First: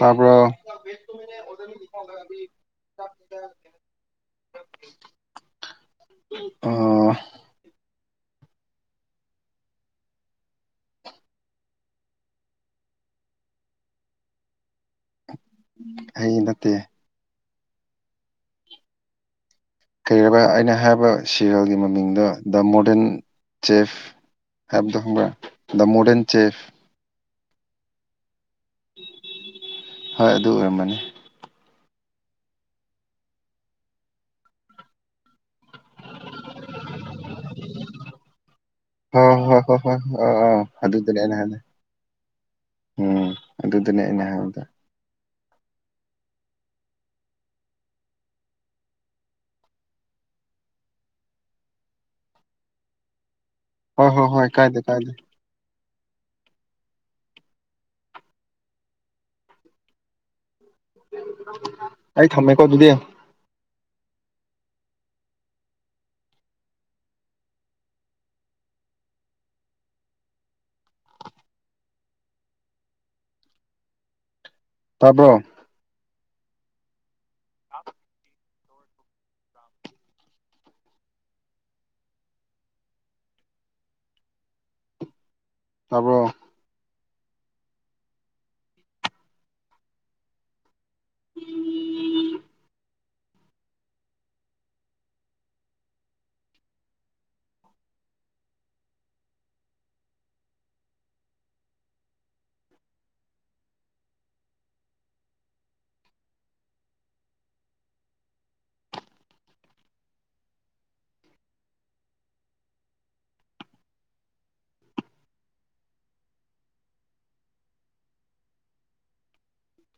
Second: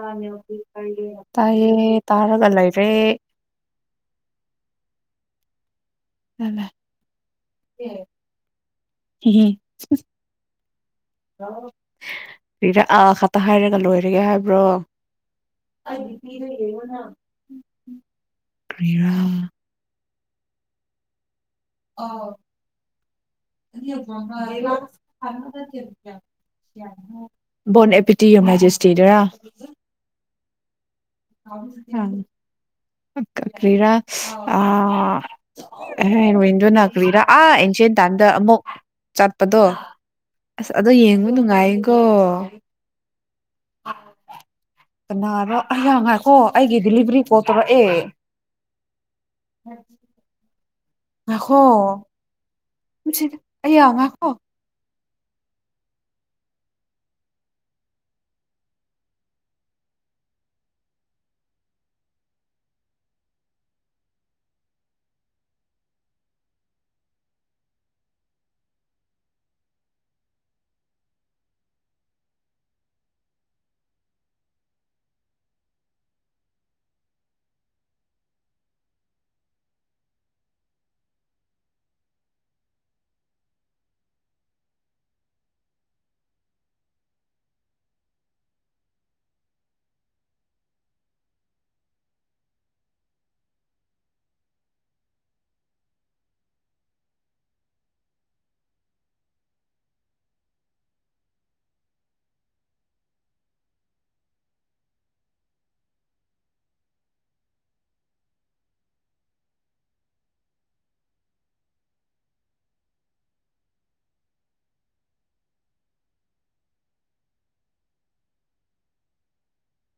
ꯇꯥꯕ꯭ꯔꯣ ꯇꯥꯏꯌꯦ ꯇꯥꯔꯒ ꯂꯩꯔꯦ꯫ ꯑ ꯑꯥ ꯈꯛꯇ ꯍꯥꯏꯔꯒ ꯂꯣꯏꯔꯒꯦ ꯍꯥꯏꯕ꯭ꯔꯣ ꯑꯩꯗꯤ ꯑꯩ ꯅꯠꯇꯦ ꯄꯤꯔꯌꯦꯅ ꯀꯔꯤꯔ ꯀꯩꯨꯝꯕ ꯑꯩꯅ ꯍꯥꯏꯕ ꯁꯦꯔꯤꯌꯦꯜꯒꯤ ꯃꯃꯤꯡꯗꯣ ꯗ ꯃꯣꯗꯔꯟ ꯆꯦꯐ ꯍꯥꯏꯕꯗꯣ ꯈꯪꯕ꯭ꯔꯥ ꯗ ꯃꯣꯗꯔꯟ ꯆꯦꯐ ꯣꯟ ꯑꯦꯄꯦꯇꯤꯌꯝ ꯍꯥꯏ ꯖꯁꯇꯤꯗꯔ ꯍꯣꯏ ꯑꯗꯨ ꯑꯣꯏꯔꯝꯃꯅꯤ ꯀꯀ꯭ꯔꯤꯔꯥ ꯑ ꯍꯦꯔꯣꯋꯟꯗꯨꯣꯅꯀ꯭ꯔꯤꯔꯥ ꯑꯥ ꯑꯦꯟꯁꯤꯌꯥꯟ ꯇꯥꯟꯗ ꯑꯃꯨꯛ ꯍꯣꯏ ꯍꯣꯏ ꯆꯠꯄꯗꯣ ꯍꯣꯏ ꯍꯣꯏ ꯍꯣꯏ ꯍ ꯑ ꯑꯁ ꯑꯗꯣ ꯌꯦꯡꯕ ꯑꯗꯨꯗꯨꯅꯦꯅ ꯍꯥꯟꯅ ꯅꯨꯡꯉꯥꯏꯀꯣ ꯎꯝ ꯑꯗꯨꯗꯅꯦ ꯑꯩꯅ ꯍꯥꯏꯕꯗ ꯑꯩꯍ ꯉꯥꯏꯈꯣ ꯑꯩꯒꯤ ꯗꯤꯂꯤꯚꯔꯤ ꯀꯣ ꯇꯧꯔꯛꯑꯦ ꯉꯥꯏꯈꯣ ꯑꯌꯥ ꯍꯣꯏ ꯍꯣꯏ ꯉꯥꯏꯈꯣ ꯍꯣꯏ ꯀꯥꯏꯗꯦ ꯀꯥꯏꯗꯦ ꯑꯩ ꯊꯝꯃꯦꯀꯣ ꯑꯗꯨꯗꯤ ꯊꯕꯣ ꯇꯥꯔꯕ ꯎꯝ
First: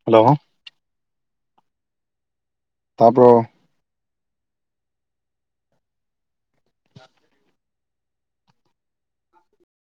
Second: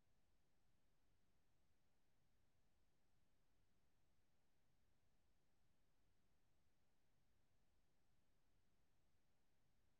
ꯍꯂꯣ ꯇꯄꯣ